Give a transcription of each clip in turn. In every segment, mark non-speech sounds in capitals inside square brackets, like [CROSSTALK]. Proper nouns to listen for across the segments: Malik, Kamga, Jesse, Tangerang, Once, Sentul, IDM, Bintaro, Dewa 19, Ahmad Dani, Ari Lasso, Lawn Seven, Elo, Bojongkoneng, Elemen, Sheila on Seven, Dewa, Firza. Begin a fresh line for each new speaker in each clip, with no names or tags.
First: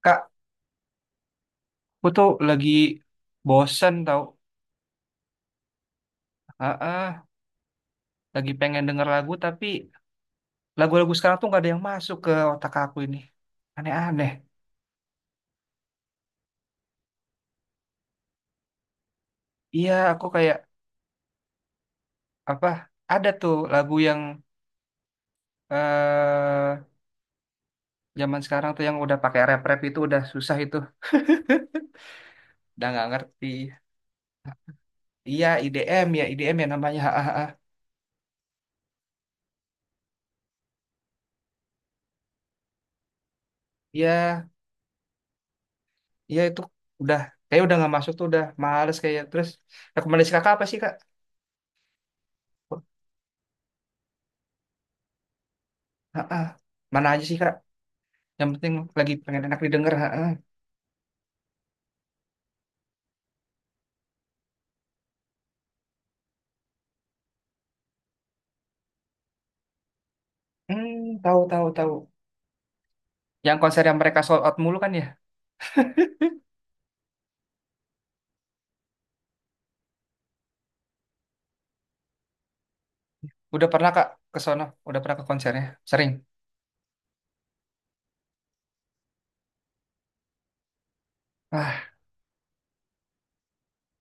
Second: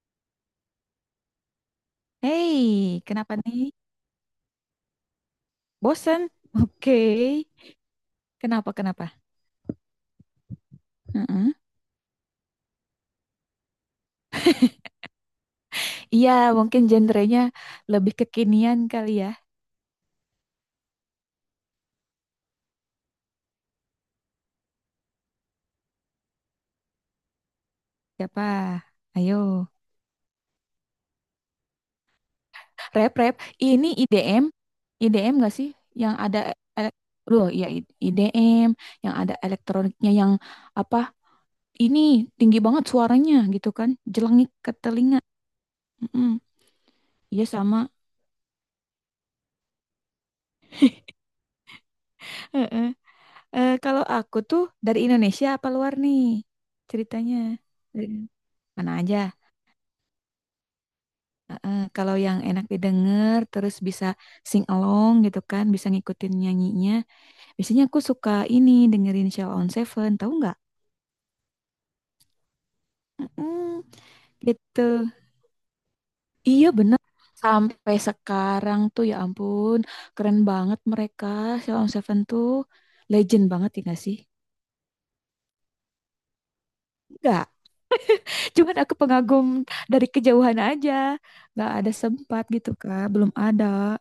Kak, aku tuh lagi
Hei, kenapa nih?
bosen tau.
Bosen?
Ah, ah,
Oke.
lagi
Kenapa,
pengen denger
kenapa?
lagu tapi lagu-lagu sekarang tuh
Heeh.
nggak ada yang masuk ke otak aku ini. Aneh-aneh.
Iya, mungkin genrenya lebih kekinian kali ya.
Iya, aku kayak apa? Ada tuh lagu yang eh zaman
Siapa?
sekarang tuh yang udah
Ayo.
pakai rap-rap itu udah susah itu, udah nggak
Rap, rap.
ngerti.
Ini IDM. IDM
Iya,
gak sih?
IDM
Yang
ya,
ada...
IDM ya
ele-
namanya. Ah, ah,
Loh,
ah.
iya IDM. Yang ada elektroniknya yang apa? Ini tinggi banget suaranya gitu kan.
Iya,
Jelengik ke telinga. Mm-mm.
iya itu udah
Iya,
kayak udah
sama.
nggak masuk tuh udah males kayak. Terus rekomendasi kakak apa sih, kak?
Heeh. Kalau aku tuh dari Indonesia apa luar nih
Ah, ah. Mana aja
ceritanya?
sih, kak? Yang penting
Mana
lagi
aja.
pengen enak didengar. Ha ha.
Heeh, kalau yang enak didengar, terus bisa sing along gitu kan, bisa ngikutin nyanyinya. Biasanya aku suka ini dengerin Sheila on Seven, tahu nggak?
Hmm, tahu tahu tahu. Yang konser
Mm,
yang mereka sold out mulu
gitu.
kan ya.
Iya bener. Sampai sekarang tuh ya ampun, keren banget mereka. Sheila on Seven tuh legend
Udah
banget ya
pernah,
nggak
Kak,
sih?
ke sono? Udah pernah ke konsernya? Sering.
Enggak, cuman aku pengagum dari kejauhan aja. Nggak ada
Ah,
sempat gitu kak, belum ada.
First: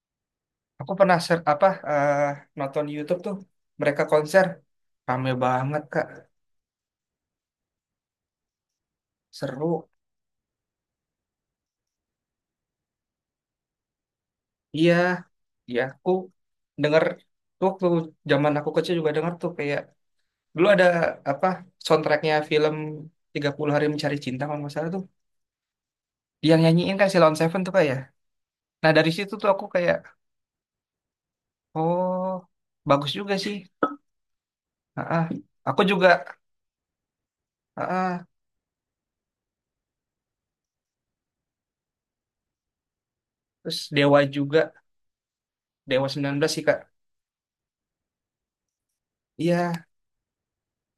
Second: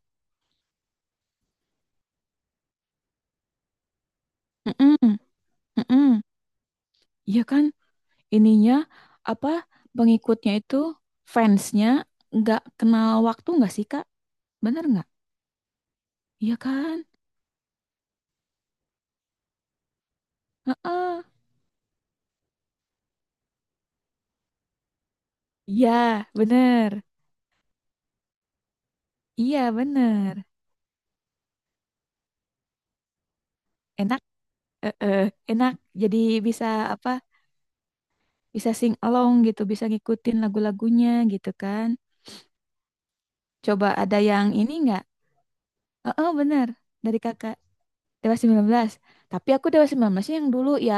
aku pernah nonton di YouTube tuh mereka konser
Mm-mm,
rame banget, Kak.
mm-mm. Iya kan, ininya apa
Seru.
pengikutnya itu fansnya nggak kenal waktu nggak sih Kak? Bener
Iya,
nggak?
iya aku
Iya
denger
kan?
tuh waktu zaman aku kecil juga denger tuh kayak dulu ada
Heeh.
apa soundtracknya film 30 hari mencari cinta kalau nggak salah tuh.
Iya,
Dia yang
bener.
nyanyiin kan si Lawn Seven tuh, Kak, ya. Nah, dari situ tuh aku
Iya,
kayak,
bener.
oh, bagus juga sih.
Enak, eh, eh,
Ah,
enak.
aku juga
Jadi bisa apa?
ah,
Bisa sing along gitu, bisa ngikutin lagu-lagunya gitu kan.
terus
Coba ada
Dewa
yang
juga,
ini nggak?
Dewa 19 sih,
Bener.
Kak.
Dari Kakak Dewa 19. Tapi aku
Iya,
Dewa 19 yang dulu ya,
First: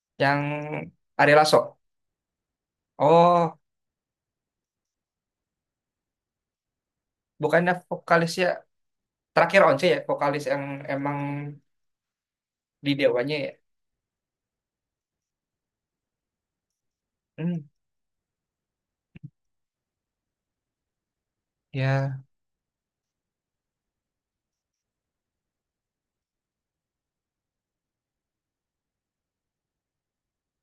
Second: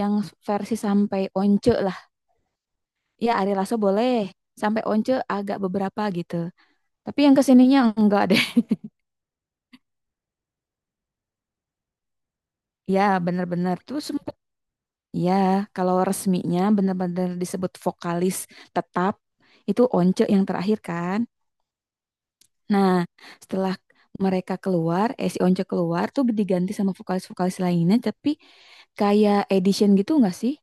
yang
yang
versi sampai
Ari Lasso.
once. Ya, Ari
Oh,
Lasso boleh. Sampai Once agak beberapa gitu. Tapi yang
bukannya
kesininya enggak deh.
vokalisnya
[LAUGHS]
terakhir Once ya, vokalis yang emang di
Ya,
Dewanya ya.
bener-bener tuh sempet. Ya, kalau resminya bener-bener
Hmm,
disebut vokalis tetap. Itu Once yang terakhir kan.
ya.
Nah, setelah mereka keluar, si Once keluar tuh diganti sama vokalis-vokalis lainnya. Tapi kayak edition gitu enggak sih?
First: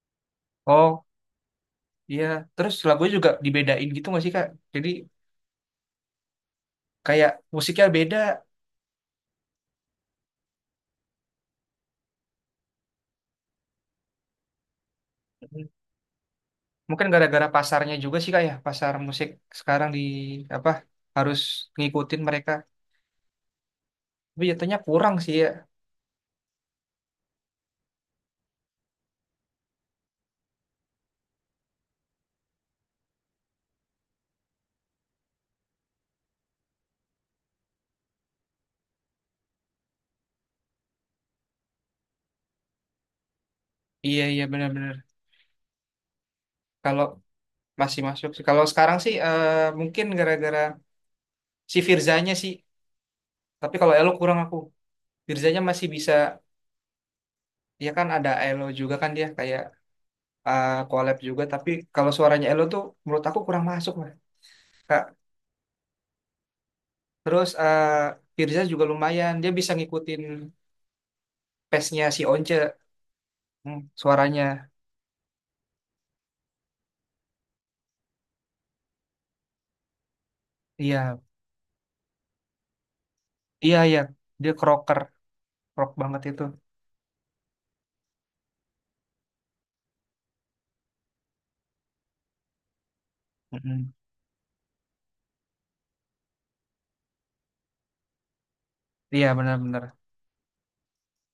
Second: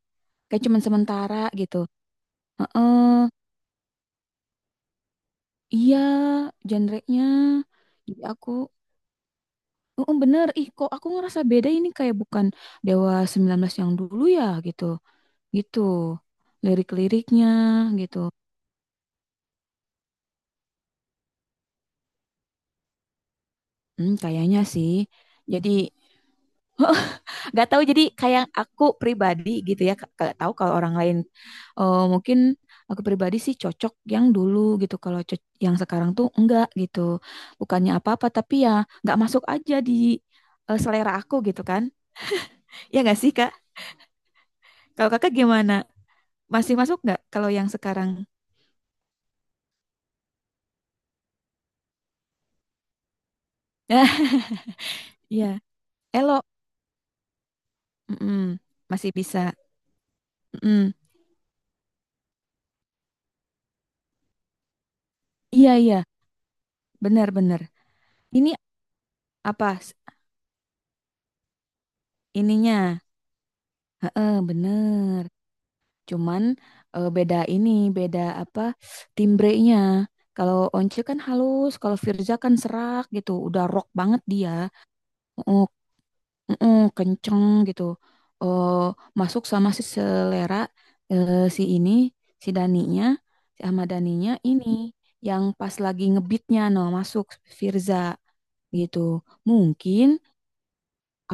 Kayak cuman
Oh,
sementara gitu.
iya. Terus lagunya
Heeh,
juga dibedain gitu nggak sih, Kak? Jadi
iya, genre-nya.
kayak musiknya beda.
Jadi aku oh, bener. Ih, kok aku ngerasa beda ini kayak bukan Dewa 19 yang dulu ya gitu.
Hmm,
Gitu.
mungkin gara-gara
Lirik-liriknya
pasarnya juga
gitu.
sih, Kak, ya, pasar musik sekarang di apa harus ngikutin mereka.
Hmm,
Tapi
kayaknya
jatuhnya
sih.
kurang sih ya.
Jadi nggak tahu jadi kayak aku pribadi gitu ya. Nggak tahu kalau orang lain mungkin aku pribadi sih cocok yang dulu gitu. Yang sekarang tuh enggak gitu. Bukannya apa-apa tapi ya nggak masuk aja di selera aku gitu kan. Ya nggak sih, Kak?
Iya iya benar-benar.
Kalau Kakak gimana? Masih masuk
Kalau
nggak kalau yang
masih
sekarang?
masuk sih. Kalau sekarang sih mungkin gara-gara si Firzanya sih. Tapi kalau Elo
[LAUGHS]
kurang aku.
Iya.
Firzanya masih bisa.
Elo,
Ya kan ada
mm-mm,
Elo juga kan
masih
dia
bisa.
kayak
Mm-mm.
collab juga. Tapi kalau suaranya Elo tuh menurut aku kurang masuk lah, Kak.
Iya iya,
Terus
benar-benar. Ini
Firza juga lumayan. Dia
apa
bisa ngikutin pace-nya si Once.
ininya?
Hmm,
Heeh,
suaranya.
bener. Cuman beda ini, beda apa timbrenya. Kalau Once
Iya
kan halus, kalau Firza kan serak gitu. Udah
iya
rock
iya.
banget dia.
Dia crocker,
Oh,
rock banget itu.
mm-mm, kenceng gitu. Eh, Masuk sama si selera si ini, si Daninya, si Ahmad
Mm-mm.
Daninya ini yang pas lagi ngebeatnya no masuk Firza. Gitu.
Iya benar-benar.
Mungkin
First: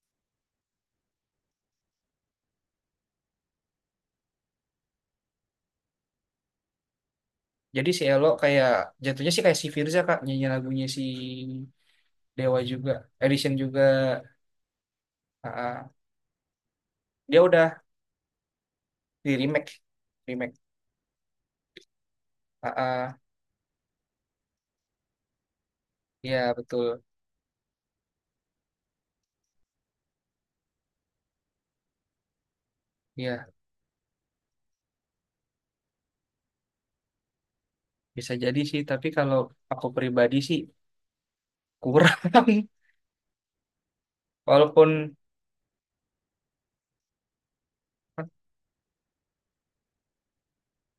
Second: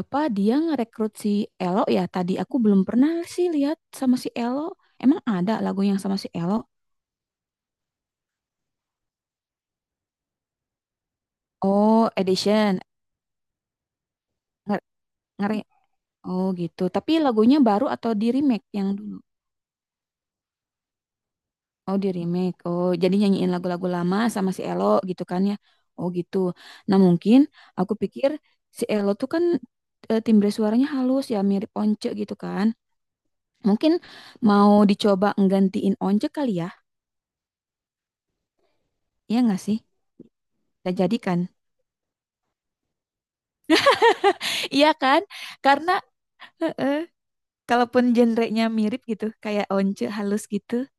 apa dia ngerekrut si Elo ya? Tadi aku belum pernah sih lihat sama si Elo. Emang ada lagu yang sama si Elo?
Jadi si Elo kayak jatuhnya sih kayak si Firza, Kak, nyanyi lagunya si
Oh,
Dewa
edition.
juga, Edition juga.
Nge- ngere
Aa.
Oh, gitu. Tapi
Dia
lagunya
udah
baru atau di remake yang dulu?
di remake, remake.
Oh, di remake. Oh, jadi
Aa.
nyanyiin lagu-lagu lama sama si Elo gitu kan ya. Oh, gitu.
Ya
Nah,
betul.
mungkin aku pikir si Elo tuh kan timbre suaranya halus ya, mirip Once gitu kan.
Ya
Mungkin mau dicoba nggantiin Once kali ya.
bisa jadi sih. Tapi kalau
Iya nggak sih?
aku pribadi sih
Kita jadikan.
kurang. [LAUGHS]
Iya
Walaupun
kan? Karena heeh. Kalaupun
ah,
genrenya mirip gitu, kayak once halus gitu,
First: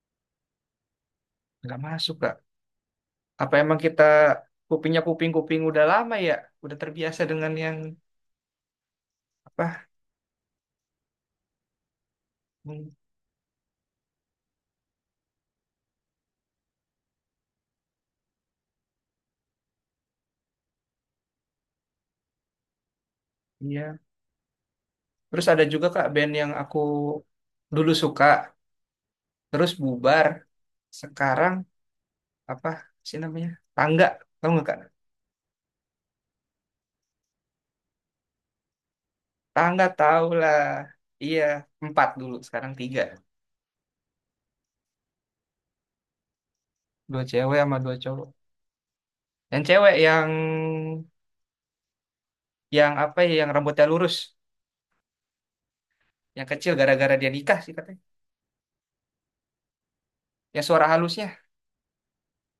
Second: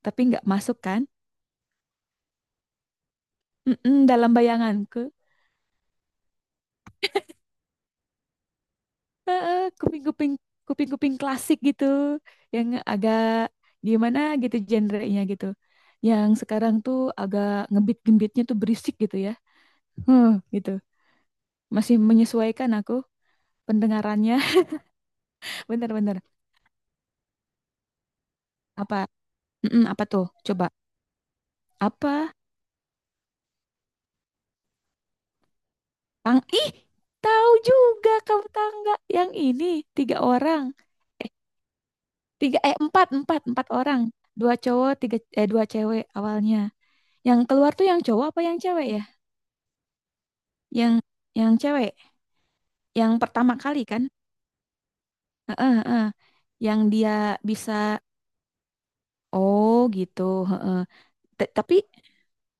tapi nggak masuk kan?
nggak masuk, Kak. Apa emang
Mm-mm,
kita
dalam bayanganku,
kuping-kuping udah lama ya? Udah terbiasa dengan yang
heeh,
apa?
kuping-kuping klasik gitu, yang
Hmm,
agak gimana gitu genrenya gitu. Yang sekarang tuh agak ngebeat-ngebitnya tuh berisik gitu ya. Huh, gitu. Masih menyesuaikan aku
iya.
pendengarannya.
Terus ada
[LAUGHS]
juga, Kak,
Bener-bener.
band yang aku dulu suka,
Apa?
terus
Mm-mm, apa tuh?
bubar.
Coba.
Sekarang
Apa
apa sih namanya, tangga, tahu nggak, kak?
Tang ih, tahu juga kamu tangga yang ini
Tangga,
tiga
tau lah.
orang. Eh,
Iya, empat dulu
Tiga
sekarang tiga.
empat, empat orang. Dua cowok, tiga dua cewek awalnya.
Dua
Yang
cewek
keluar
sama
tuh
dua
yang cowok
cowok.
apa yang cewek ya?
Yang cewek,
Yang yang cewek,
yang
yang
apa ya, yang
pertama
rambutnya
kali kan?
lurus,
Heeh, heeh.
yang kecil,
Yang dia
gara-gara dia nikah sih
bisa
katanya,
oh gitu,
yang
heeh.
suara halusnya.
Tapi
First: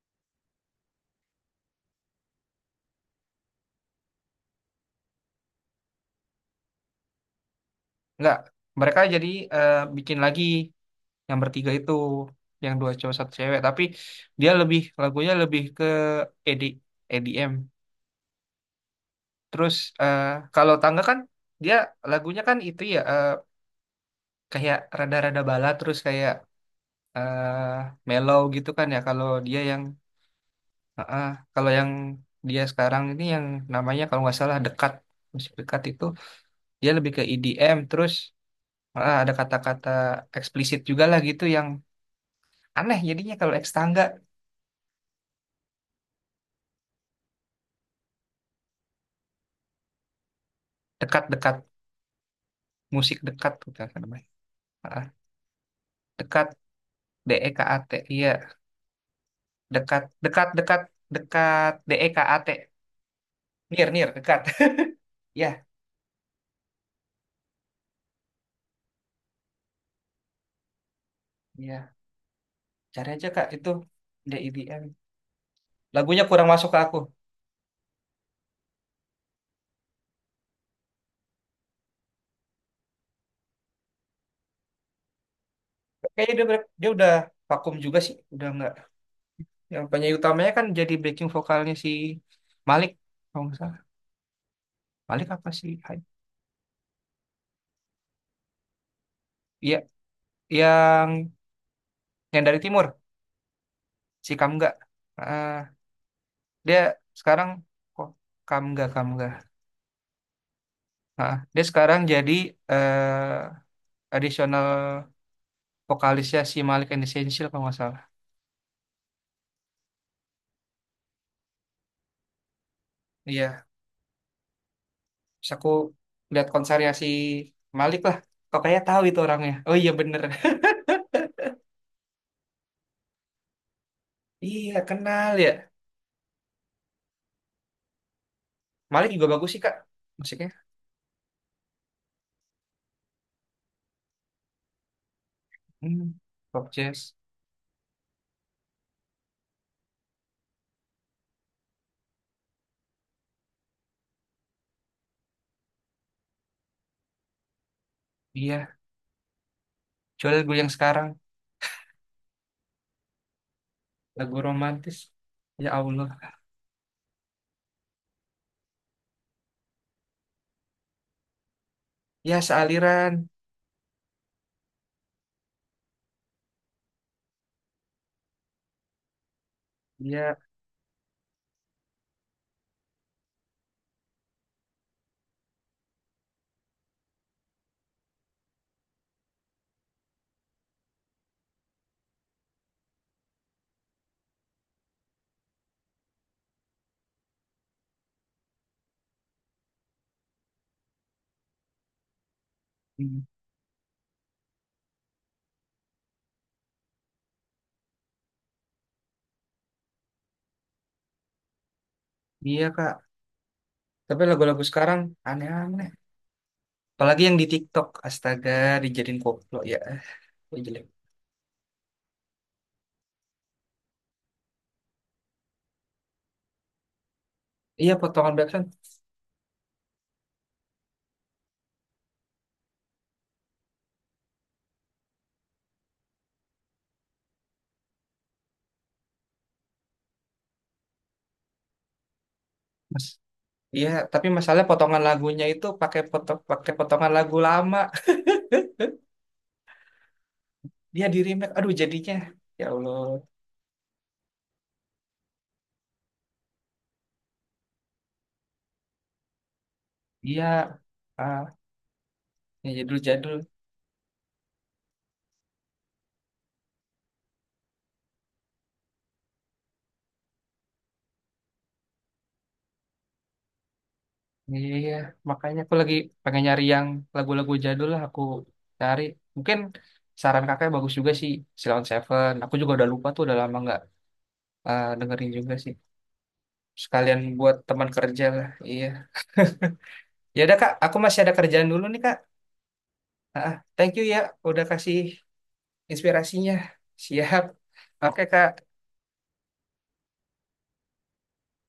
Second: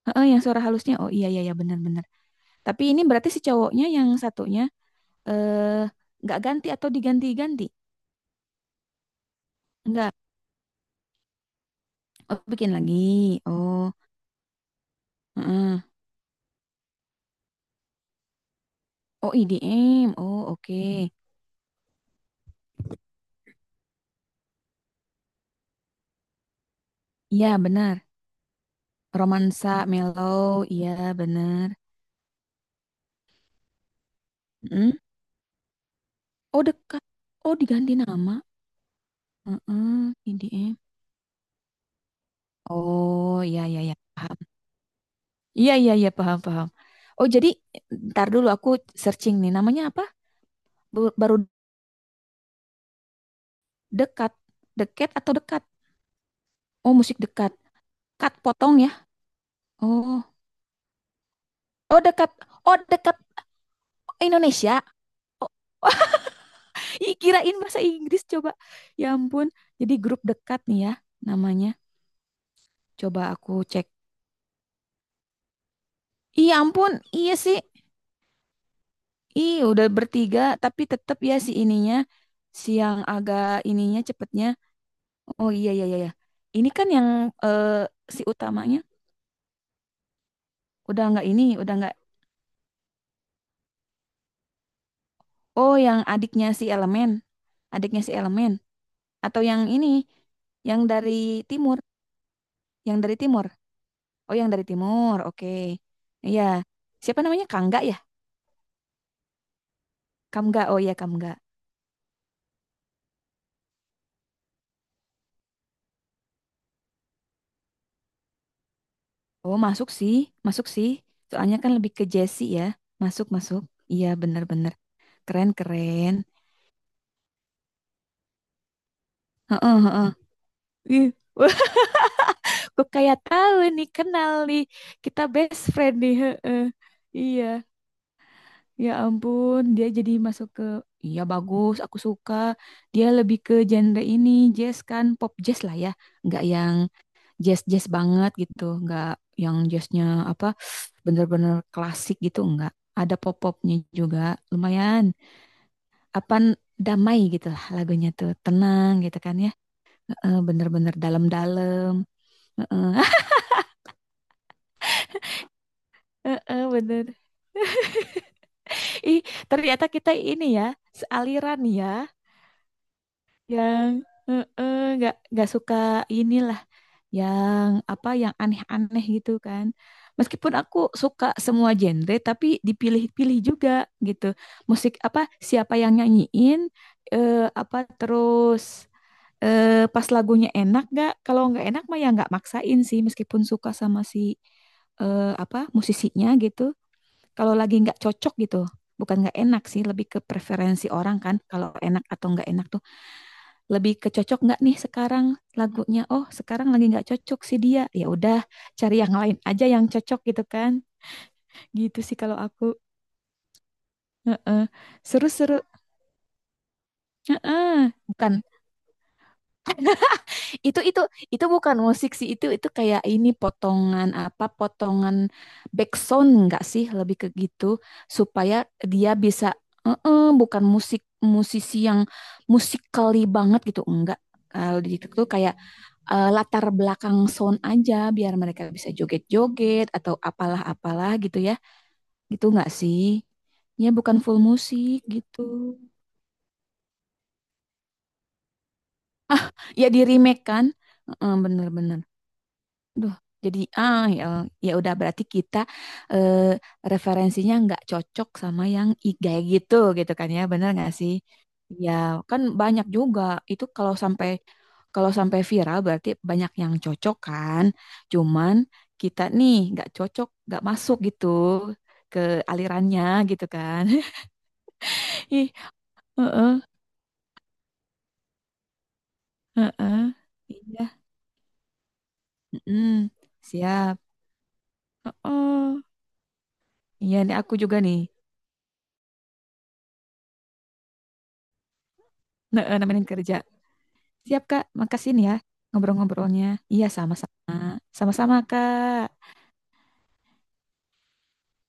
heeh yang suara halusnya. Oh iya iya iya benar-benar. Tapi ini berarti si cowoknya yang satunya eh nggak ganti atau diganti-ganti?
Nggak, mereka jadi
Enggak.
bikin lagi yang bertiga itu,
Oh, bikin
yang dua
lagi.
cowok satu cewek, tapi
Oh,
dia lebih lagunya lebih
heeh.
ke ED, EDM.
Oh,
Terus
IDM.
eh,
Oh, oke.
kalau tangga
Mm.
kan dia lagunya kan itu ya, kayak rada-rada bala terus kayak
Iya,
eh
benar.
mellow gitu kan ya kalau dia
Romansa
yang.
Mellow. Iya,
Ah, kalau
benar.
yang dia sekarang ini yang namanya kalau nggak salah dekat,
Mm.
musik dekat itu,
Oh,
dia
dekat.
lebih ke
Oh,
EDM.
diganti
Terus
nama.
heeh, ada kata-kata
Heeh, IDM.
eksplisit juga lah gitu yang aneh jadinya,
Oh,
kalau
iya,
eks
iya, iya.
tangga
Paham. Iya, iya, iya. Paham, paham. Oh, jadi ntar dulu aku searching nih. Namanya apa? Baru
dekat-dekat, musik dekat gitu kan namanya.
dekat.
Heeh,
Deket atau dekat?
dekat,
Oh, musik dekat.
DEKAT, iya
Cut potong ya.
dekat
Oh.
dekat dekat dekat
Oh, dekat.
DEKAT,
Oh, dekat
near near dekat.
Indonesia.
[LAUGHS] Ya,
Oh. Ih, kirain bahasa Inggris coba. Ya ampun, jadi grup dekat nih ya namanya.
iya, cari
Coba
aja Kak
aku
itu
cek.
DEDM, lagunya kurang
Ih,
masuk ke
ampun,
aku.
iya sih. Ih, udah bertiga tapi tetap ya si ininya si yang agak ininya cepetnya. Oh iya iya iya. Iya.
Kayaknya dia,
Ini kan
dia
yang
udah
eh,
vakum juga sih,
si
udah nggak.
utamanya
Yang penyanyi utamanya kan jadi
udah nggak
backing
ini,
vokalnya
udah
si
nggak.
Malik, kalau nggak salah. Malik apa sih?
Oh, yang adiknya si Elemen atau yang
Iya,
ini yang
yang
dari timur,
yang dari timur,
yang dari timur.
si
Oh, yang dari
Kamga.
timur. Oke.
Ah,
Iya.
dia
Siapa namanya?
sekarang
Kangga ya?
kok Kamga Kamga.
Kamu nggak, oh iya kamu
Ah,
nggak.
dia sekarang jadi eh additional vokalisnya si Malik and Essential kalau nggak salah.
Oh masuk sih, masuk sih. Soalnya kan lebih ke Jesse ya. Masuk, masuk.
Iya,
Iya bener-bener. Keren,
terus aku
keren.
lihat konsernya si Malik lah. Kok kayak tahu itu orangnya. Oh
Heeh,
iya
heeh.
bener. [LAUGHS]
Ih, wah, [LAUGHS] kok kayak tahu nih, kenal nih.
Iya
Kita
kenal
best
ya.
friend nih. Heeh. Iya, ya
Malik juga bagus sih,
ampun.
kak,
Dia jadi
musiknya.
masuk ke, iya bagus, aku suka. Dia lebih ke genre ini, jazz kan, pop jazz lah ya.
Hmm.
Nggak
Pop
yang
jazz.
jazz-jazz banget gitu, nggak yang jazznya apa bener-bener klasik gitu nggak. Ada pop-popnya juga lumayan apa damai gitu lah lagunya tuh
Iya,
tenang gitu kan ya
coba lagu yang
bener-bener
sekarang,
dalam-dalam. [LAUGHS]
lagu romantis, ya Allah.
Heeh, bener ih ternyata kita ini ya sealiran ya
Ya, sealiran,
yang nggak suka inilah yang apa yang aneh-aneh gitu kan.
iya.
Meskipun aku suka semua genre tapi dipilih-pilih juga gitu. Musik apa siapa yang nyanyiin apa terus pas lagunya enak gak? Kalau nggak enak mah ya nggak maksain sih meskipun suka sama si apa musisinya gitu. Kalau lagi nggak cocok gitu, bukan nggak enak sih, lebih ke preferensi orang kan. Kalau enak atau nggak enak tuh
Hmm.
lebih kecocok nggak nih sekarang lagunya oh sekarang lagi nggak cocok sih dia ya udah cari yang lain aja yang cocok gitu kan gitu sih kalau aku.
Iya, kak, tapi lagu-lagu
Heeh.
sekarang
Seru-seru.
aneh-aneh, apalagi yang di
Heeh.
TikTok,
Bukan
astaga, dijadiin koplo ya. Ya,
itu
jelek.
itu bukan musik sih itu kayak ini potongan apa potongan background nggak sih lebih ke gitu
Iya, potongan
supaya
backsound,
dia bisa. Heeh, bukan musik musisi yang musikali banget gitu enggak kalau di itu tuh kayak latar belakang sound aja biar mereka bisa joget-joget atau apalah-apalah gitu ya. Gitu nggak sih?
mas. Iya,
Ya bukan
tapi
full
masalah
musik
potongan
gitu.
lagunya itu pakai foto, pakai potongan lagu lama,
Ya di remake kan?
dia di
Heeh,
remake, aduh
bener-bener.
jadinya ya Allah.
Duh, jadi ah ya, ya udah berarti kita eh, referensinya nggak cocok sama gitu gitu kan ya,
Iya,
bener nggak sih?
ah,
Ya kan
yang
banyak juga
jadul-jadul.
itu kalau sampai viral berarti banyak yang cocok kan, cuman kita nih nggak cocok, nggak masuk gitu ke alirannya gitu kan?
Iya,
[LAUGHS] Ih,
makanya aku lagi pengen
heeh,
nyari yang lagu-lagu jadul lah aku cari. Mungkin
heeh.
saran kakak
Iya,
bagus juga sih, Silent Seven. Aku juga udah lupa
mm-mm,
tuh, udah lama nggak
siap.
dengerin juga sih.
Heeh. Iya
Sekalian
nih aku
buat
juga
teman
nih,
kerja lah, iya. Ya udah kak, aku masih ada kerjaan dulu nih, kak.
nah, nemenin kerja.
Ah, thank you ya,
Siap,
udah
Kak.
kasih
Makasih nih ya ngobrol-ngobrolnya.
inspirasinya.
Iya,
Siap.
sama-sama.
Oke
Sama-sama,
kak.
Kak.